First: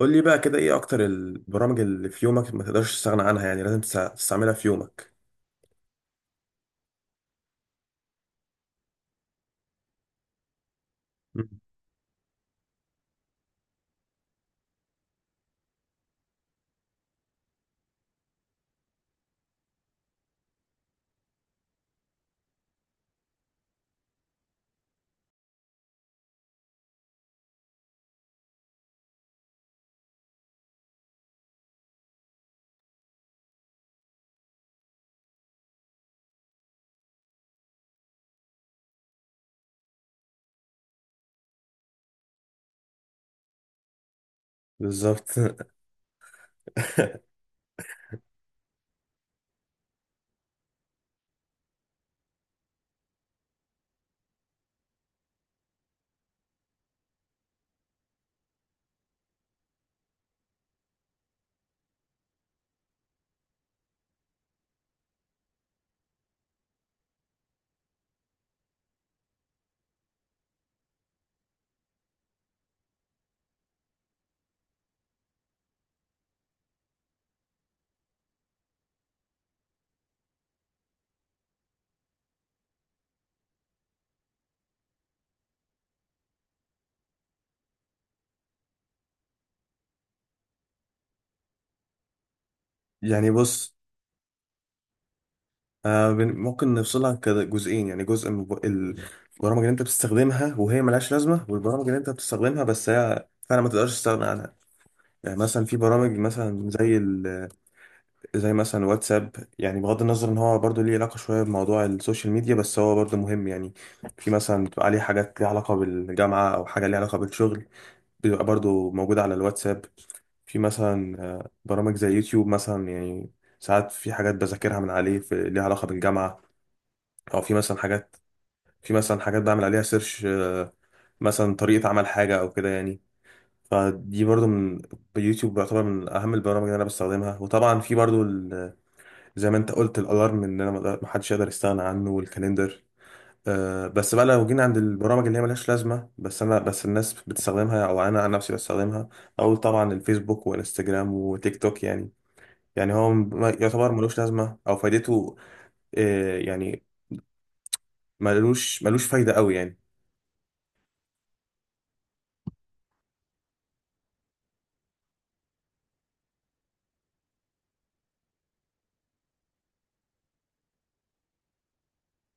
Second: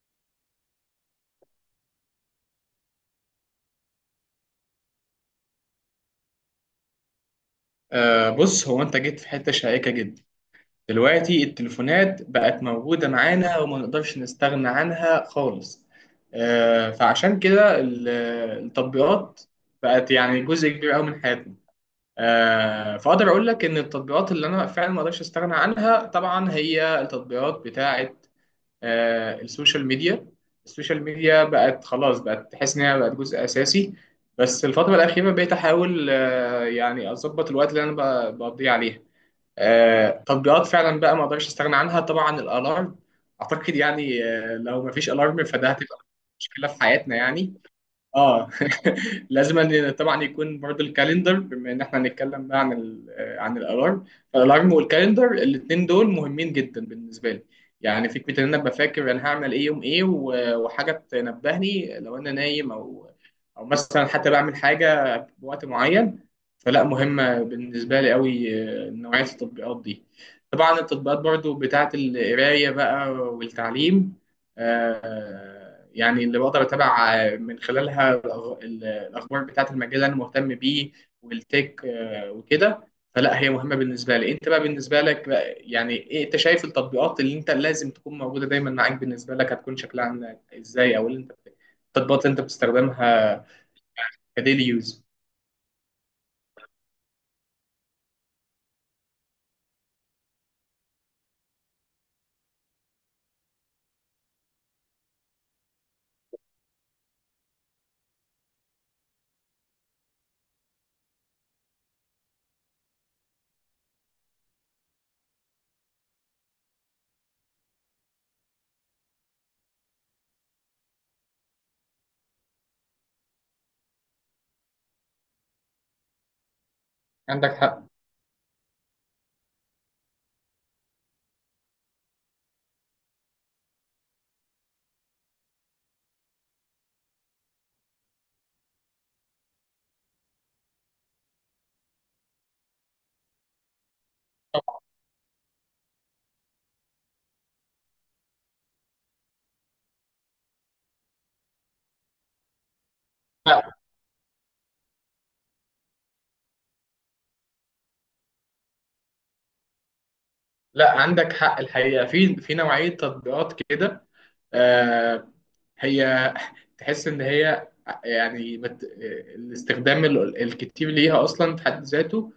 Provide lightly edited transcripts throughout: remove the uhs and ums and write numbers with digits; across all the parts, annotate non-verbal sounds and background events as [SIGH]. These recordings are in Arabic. قول لي بقى كده ايه اكتر البرامج اللي في يومك ما تقدرش تستغنى عنها؟ يعني لازم تستعملها في يومك. بص، هو انت جيت في حته شائكه جدا. دلوقتي مم. التليفونات بقت موجوده معانا وما نقدرش نستغنى عنها خالص. فعشان كده التطبيقات بقت يعني جزء كبير قوي من حياتنا. فاقدر اقول لك ان التطبيقات اللي انا فعلا ما اقدرش استغنى عنها طبعا هي التطبيقات بتاعه السوشيال ميديا. السوشيال ميديا بقت خلاص، بقت تحس ان هي بقت جزء اساسي. بس الفتره الاخيره بقيت احاول يعني اظبط الوقت اللي انا بقضيه عليها. تطبيقات فعلا بقى ما اقدرش استغنى عنها طبعا الالارم. اعتقد يعني، لو ما فيش بالظبط. الارم فده هتبقى مشكله في حياتنا [LAUGHS] يعني. اه. [LAUGHS] لازم أن طبعا يكون برضو الكالندر، بما ان احنا هنتكلم بقى عن عن الالارم. فالالارم والكالندر الاثنين دول مهمين جدا بالنسبه لي. يعني فكره ان انا ابقى فاكر انا هعمل ايه يوم ايه و- وحاجه تنبهني لو انا نايم او مثلا حتى بعمل حاجه بوقت معين. فلا، مهمه بالنسبه لي قوي. نوعيه التطبيقات دي. طبعا التطبيقات برضو بتاعت القرايه بقى والتعليم. يعني اللي بقدر اتابع من خلالها الاخبار بتاعت المجال اللي انا مهتم بيه، والتك وكده. فلا، هي مهمه بالنسبه لي. انت بقى بالنسبه لك بقى يعني ايه؟ انت شايف التطبيقات اللي انت لازم تكون موجوده دايما معاك بالنسبه لك هتكون شكلها عامله ازاي؟ او اللي انت التطبيقات اللي انت يعني بتستخدمها بص، كديلي يوز. ممكن نفصلها كده جزئين، يعني جزء من البرامج اللي انت بتستخدمها وهي ملهاش لازمة، والبرامج اللي انت بتستخدمها بس هي فعلا ما تقدرش تستغنى عنها. يعني مثلا في برامج مثلا زي مثلا واتساب، يعني بغض النظر ان هو برضه ليه علاقة شوية بموضوع السوشيال ميديا بس هو برضه مهم. يعني في مثلا بتبقى عليه حاجات ليها علاقة بالجامعة او حاجة ليها علاقة بالشغل، بيبقى برضو موجود على الواتساب. في مثلا برامج زي يوتيوب مثلا، يعني ساعات في حاجات بذاكرها من عليه في ليها علاقة بالجامعة، أو عندك في مثلا حق. حاجات، في مثلا حاجات بعمل عليها سيرش، مثلا طريقة عمل حاجة أو كده يعني. فدي برضو من يوتيوب بيعتبر من أهم البرامج اللي أنا بستخدمها. وطبعا في برضو زي ما أنت قلت الألارم، إن أنا ما حدش يقدر يستغنى عنه، والكاليندر. بس بقى لو جينا عند البرامج اللي هي ملهاش لازمة، بس أنا، بس الناس بتستخدمها أو أنا عن نفسي بستخدمها، أقول طبعا الفيسبوك وإنستجرام وتيك توك. يعني يعني هو لا. يعتبر ملوش لازمة أو فايدته، يعني ملوش ملوش فايدة أوي يعني. لا، عندك حق الحقيقه، في نوعيه تطبيقات كده. آه، هي تحس ان هي يعني الاستخدام الكتير ليها اصلا في حد ذاته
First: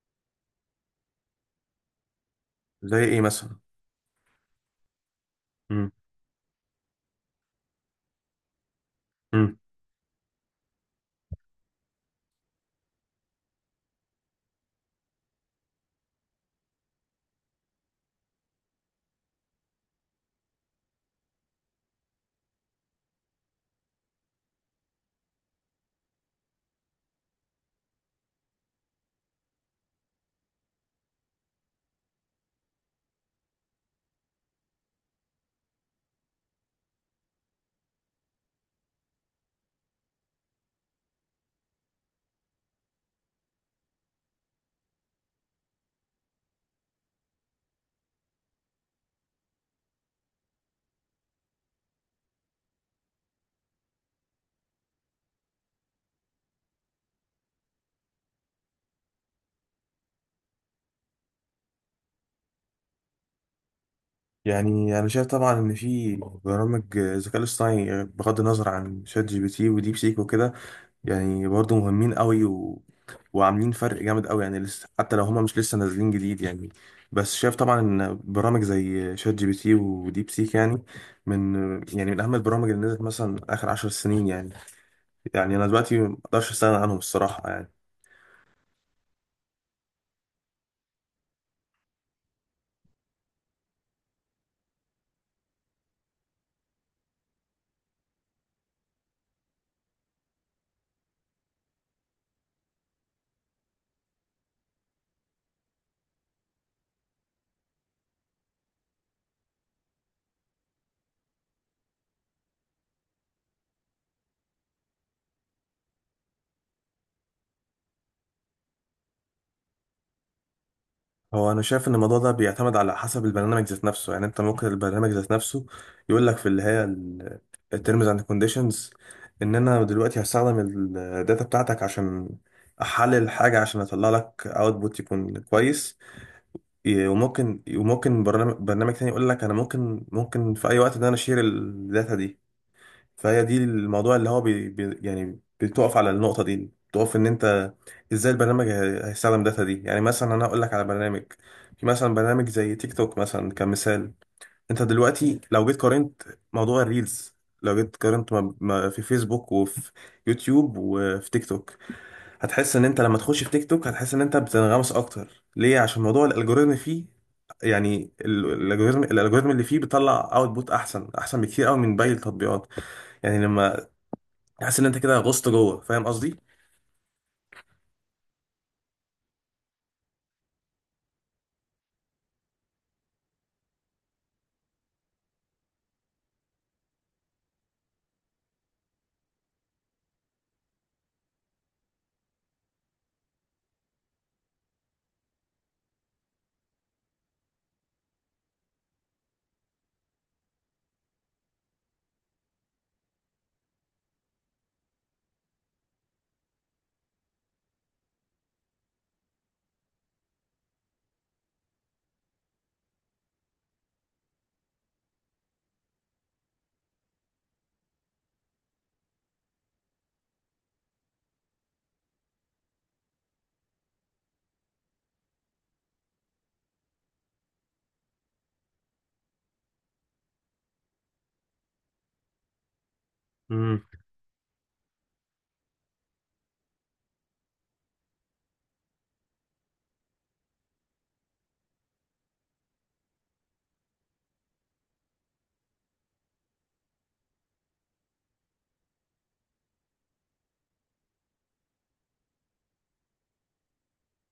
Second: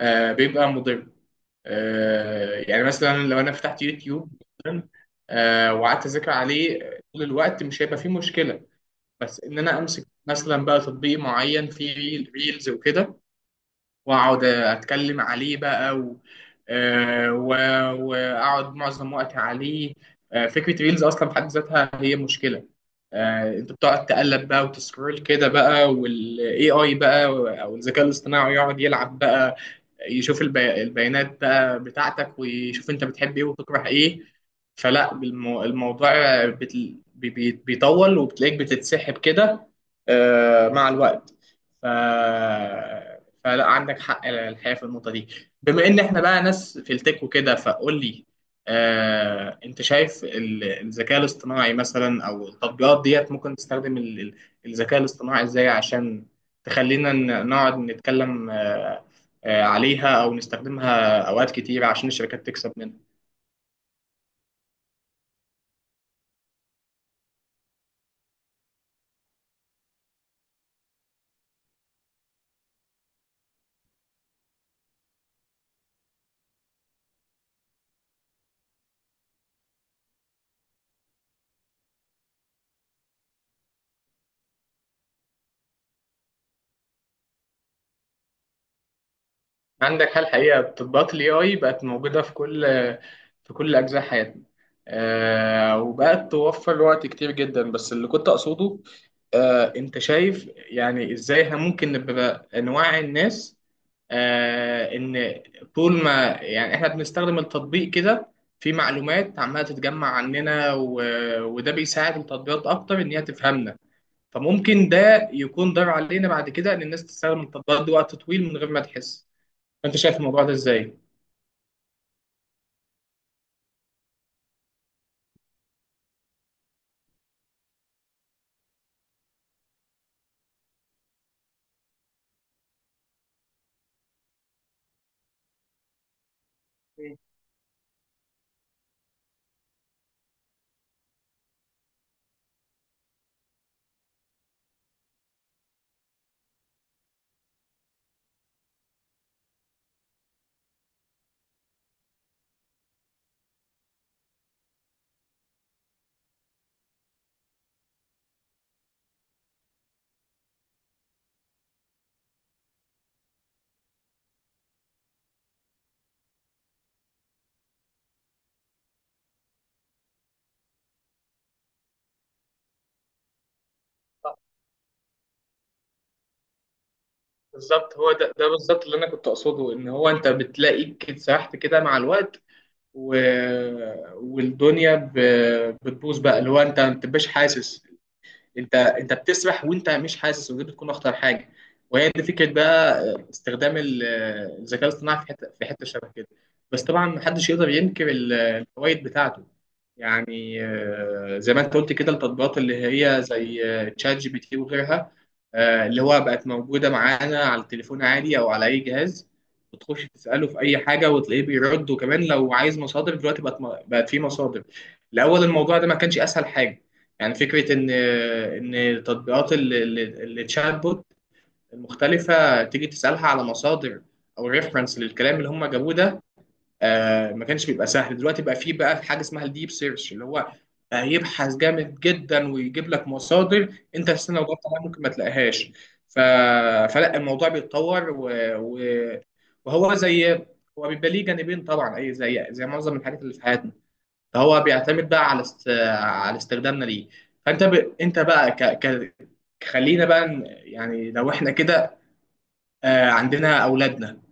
بيبقى مضر. يعني زي مثلا إيه لو مثلا؟ انا فتحت يوتيوب مثلا، مم. وقعدت اذاكر عليه طول الوقت مش هيبقى فيه مشكله. بس مم. ان انا امسك مثلا بقى تطبيق معين فيه ريلز وكده، واقعد اتكلم عليه بقى واقعد معظم وقتي عليه. فكره ريلز اصلا في حد ذاتها هي مشكله. انت بتقعد تقلب بقى وتسكرول كده بقى والاي اي بقى، او الذكاء الاصطناعي يقعد يلعب بقى، يشوف البيانات بقى بتاعتك ويشوف انت بتحب ايه وتكره ايه. فلا الموضوع بيطول وبتلاقيك بتتسحب كده مع الوقت. ف... فلا عندك حق الحقيقه في النقطه دي. بما ان احنا بقى ناس في التك وكده، فقول لي، انت شايف الذكاء الاصطناعي مثلا او التطبيقات ديت ممكن تستخدم الذكاء الاصطناعي ازاي عشان تخلينا نقعد نتكلم عليها او نستخدمها اوقات كتير عشان الشركات تكسب منها؟ يعني أنا شايف طبعا إن في برامج، الذكاء الاصطناعي، بغض النظر عن شات جي بي تي وديب سيك وكده، يعني برضو مهمين قوي، و... وعاملين فرق جامد قوي، يعني لسه حتى لو هما مش لسه نازلين جديد يعني. بس شايف طبعا ان برامج زي شات جي بي تي وديب سيك، يعني من يعني من اهم البرامج اللي نزلت مثلا اخر عشر سنين. يعني يعني انا دلوقتي ما اقدرش استغنى عنهم الصراحة يعني. عندك حل حقيقة، تطبيقات ال AI بقت موجودة في كل أجزاء حياتنا. وبقت توفر وقت كتير جدا، بس اللي كنت أقصده، أنت شايف يعني إزاي إحنا ممكن نبقى نوعي الناس إن طول ما يعني إحنا بنستخدم التطبيق كده في معلومات عمالة تتجمع عننا وده بيساعد التطبيقات أكتر إن هي تفهمنا، فممكن ده يكون ضرر علينا بعد كده إن الناس تستخدم التطبيقات دي وقت طويل من غير ما تحس. انت شايف الموضوع ده ازاي؟ هو انا شايف ان الموضوع ده بيعتمد على حسب البرنامج ذات نفسه. يعني انت ممكن البرنامج ذات نفسه يقول لك في اللي هي التيرمز اند كونديشنز، ان انا دلوقتي هستخدم الداتا بتاعتك عشان احلل حاجه عشان اطلع لك اوتبوت يكون كويس. مم. وممكن، برنامج برنامج تاني يقول لك انا ممكن، في اي وقت ان انا اشير الداتا دي. فهي دي الموضوع اللي هو بي بي يعني بتقف على النقطة دي، بتقف ان انت ازاي البرنامج هيستخدم الداتا دي. يعني مثلا انا اقول لك على برنامج، في مثلا برنامج زي تيك توك مثلا كمثال. انت دلوقتي لو جيت قارنت موضوع الريلز، لو جيت قارنت ما في فيسبوك وفي يوتيوب وفي تيك توك، هتحس ان انت لما تخش في تيك توك هتحس ان انت بتنغمس اكتر. ليه؟ عشان موضوع الالجوريزم فيه. يعني الالجوريزم، الالجوريزم اللي فيه بيطلع اوتبوت احسن احسن بكتير قوي من باقي التطبيقات. يعني لما تحس ان انت كده غصت جوه، فاهم قصدي؟ بالظبط، هو ده بالظبط اللي انا كنت اقصده، ان هو انت بتلاقيك كده سرحت كده مع الوقت و... والدنيا بتبوظ بقى، اللي هو انت ما بتبقاش حاسس. انت بتسبح وانت مش حاسس، ودي بتكون اخطر حاجه. وهي دي فكره بقى استخدام الذكاء الاصطناعي في حته شبه كده. بس طبعا محدش يقدر ينكر الفوائد بتاعته. يعني زي ما انت قلت كده التطبيقات اللي هي زي تشات جي بي تي وغيرها، اللي هو بقت موجوده معانا على التليفون عادي او على اي جهاز. بتخش تساله في اي حاجه وتلاقيه بيرد، وكمان لو عايز مصادر دلوقتي بقت في مصادر. الاول الموضوع ده ما كانش اسهل حاجه. يعني فكرة إن تطبيقات الشات بوت المختلفة تيجي تسألها على مصادر أو ريفرنس للكلام اللي هم جابوه ده ما كانش بيبقى سهل. دلوقتي بقى فيه بقى حاجة اسمها الديب سيرش اللي هو بقى يبحث جامد جدا ويجيب لك مصادر امم. أنت أساسا لو دورت عليها ممكن ما تلاقيهاش. ف... فلا الموضوع بيتطور و... و... وهو زي هو بيبقى ليه جانبين طبعا، أي زي معظم الحاجات اللي في حياتنا. فهو بيعتمد بقى على استخدامنا ليه. فانت ب... انت بقى خلينا بقى يعني لو احنا كده عندنا اولادنا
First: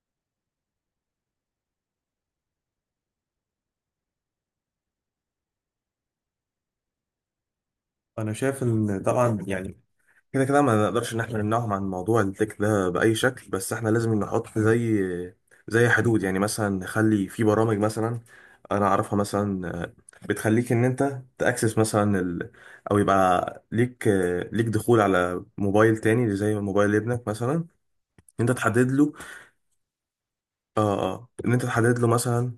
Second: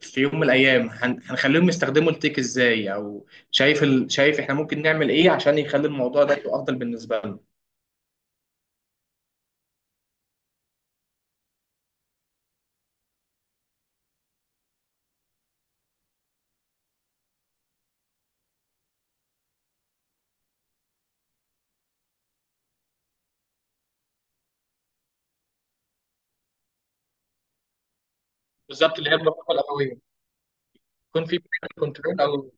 في يوم من الايام هنخليهم يستخدموا التيك ازاي، او شايف احنا ممكن نعمل ايه عشان يخلي الموضوع ده يبقى افضل بالنسبه لنا؟ انا شايف ان طبعا، يعني كده كده ما نقدرش ان احنا نمنعهم عن موضوع التك ده باي شكل، بس احنا لازم نحط زي، زي حدود. يعني مثلا نخلي في برامج مثلا انا اعرفها مثلا، بتخليك ان انت تاكسس مثلا ال، او يبقى ليك، ليك دخول على موبايل تاني زي موبايل ابنك مثلا، ان انت تحدد بالظبط، اللي له. هي الرقابه الابويه. اه يكون اه، في ان انت تحدد له كنترول او مثلا.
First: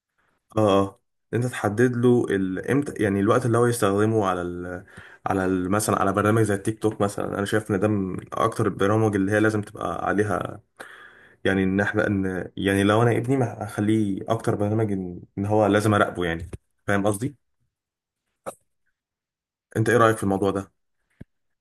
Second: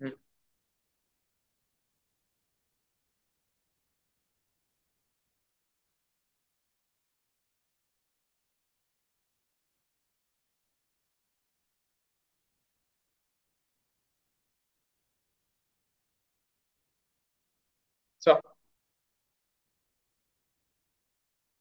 مم. اه اه، انت تحدد له ال، امتى، يعني الوقت اللي هو يستخدمه على ال، على ال، مثلا على برنامج زي التيك توك مثلا. انا شايف ان ده من اكتر البرامج اللي هي لازم تبقى عليها. يعني ان احنا، ان، يعني لو انا ابني ما اخليه اكتر برنامج، إن هو لازم اراقبه يعني. فاهم قصدي؟ صح. انت ايه رايك في الموضوع ده؟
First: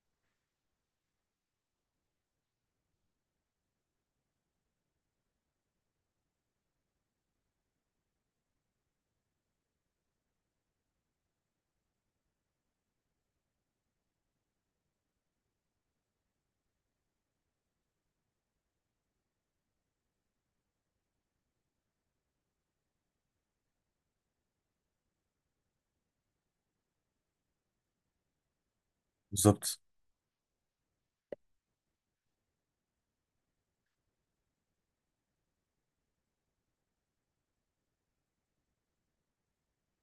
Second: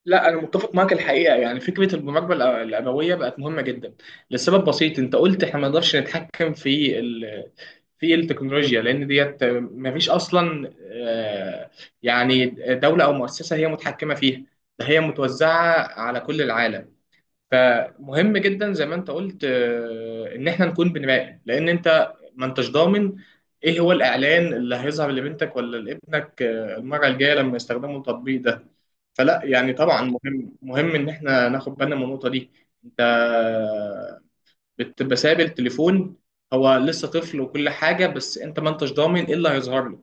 لا، انا متفق معاك الحقيقه. يعني فكره المراقبه الابويه بقت مهمه جدا، لسبب بسيط. انت قلت احنا ما نقدرش نتحكم في التكنولوجيا لان ديت ما فيش اصلا يعني دوله او مؤسسه هي متحكمه فيها، ده هي متوزعه على كل العالم. فمهم جدا زي ما انت قلت، ان احنا نكون بنراقب، لان انت ما انتش ضامن ايه هو الاعلان اللي هيظهر لبنتك ولا لابنك المره الجايه لما يستخدموا التطبيق ده. فلا يعني بالظبط. طبعا مهم مهم ان احنا ناخد بالنا من النقطه دي. انت بتبقى سايب التليفون هو لسه طفل وكل حاجه، بس انت ما انتش ضامن ايه اللي هيظهر له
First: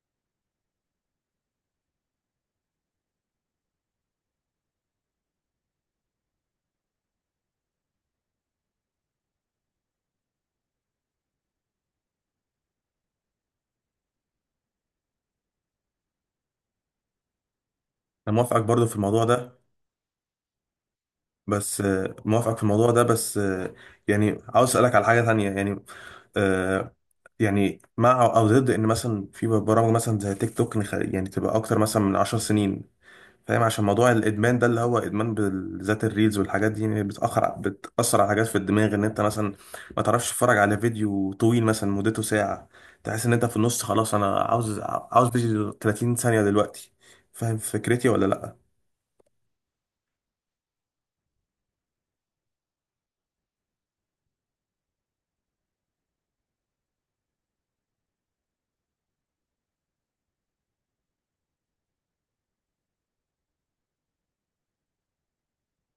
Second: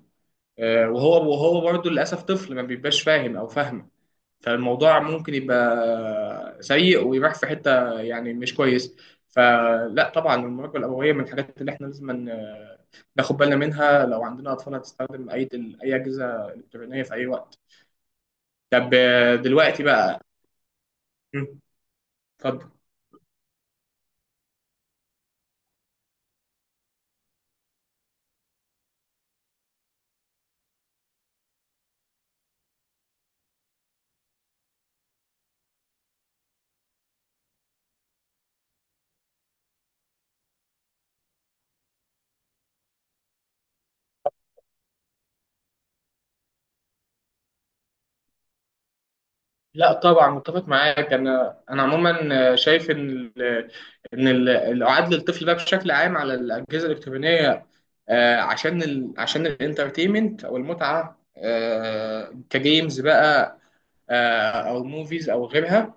وهو برضه للاسف طفل ما بيبقاش فاهم او فاهمه. فالموضوع ممكن يبقى سيء ويروح في حتة يعني مش كويس. فلا طبعا المراقبة الأبوية من الحاجات اللي احنا لازم ناخد بالنا منها لو عندنا أطفال هتستخدم أي أجهزة إلكترونية في أي وقت. انا موافقك برضو طب في الموضوع ده، دلوقتي بقى مم، بس موافقك في اتفضل. الموضوع ده بس، يعني عاوز اسالك على حاجه تانية. يعني آه يعني مع او ضد ان مثلا في برامج مثلا زي تيك توك يعني تبقى اكتر مثلا من عشر سنين. فاهم؟ عشان موضوع الادمان ده، اللي هو ادمان بالذات الريلز والحاجات دي، يعني بتاخر بتاثر على حاجات في الدماغ، ان انت مثلا ما تعرفش تتفرج على فيديو طويل مثلا مدته ساعه، تحس ان انت في النص خلاص، انا عاوز، عاوز فيديو 30 ثانيه دلوقتي. فاهم فكرتي ولا لا؟ لا طبعا متفق معاك. انا عموما شايف ال- الاعاد للطفل بقى بشكل عام على الاجهزه الالكترونيه، عشان الانترتينمنت او المتعه، كجيمز بقى، او موفيز او غيرها،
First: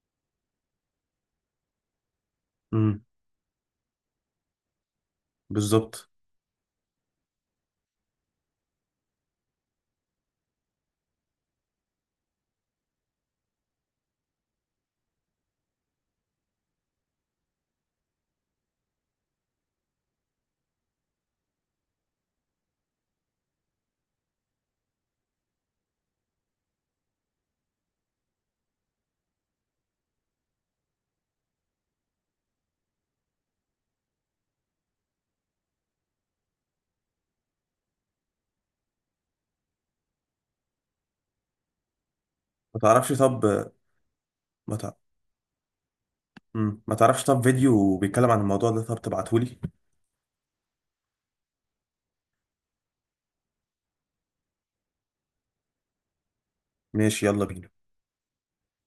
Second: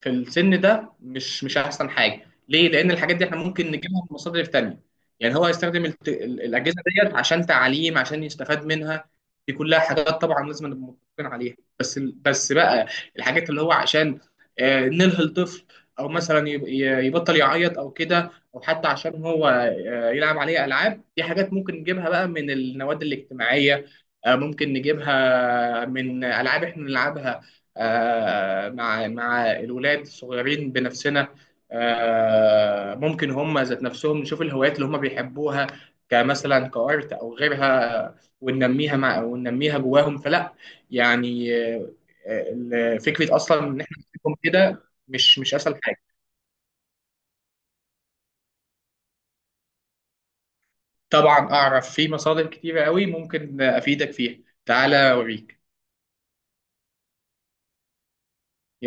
في السن ده مش احسن حاجه ليه، لان امم. الحاجات دي احنا ممكن نجيبها من مصادر تانية. يعني هو يستخدم بالظبط. الاجهزه ديت عشان تعليم عشان يستفاد منها، دي كلها حاجات طبعا لازم نبقى متفقين عليها. بس بقى الحاجات اللي هو عشان نلهي الطفل، او مثلا يبطل يعيط او كده، او حتى عشان هو يلعب عليه العاب، دي حاجات ممكن نجيبها بقى من النوادي الاجتماعيه، ممكن نجيبها من العاب احنا نلعبها مع الولاد الصغيرين بنفسنا، ممكن هم ذات نفسهم نشوف الهوايات اللي هم بيحبوها، كمثلا كارت او غيرها، وننميها جواهم. فلا يعني ما تعرفش فكره اصلا طب، ان احنا نسيبهم ما كده تع... مش اسهل حاجه. مم. ما تعرفش طب فيديو بيتكلم عن الموضوع ده طب تبعتهولي؟ طبعا اعرف في مصادر كتيره قوي ممكن افيدك فيها، تعالى اوريك. ماشي، يلا بينا.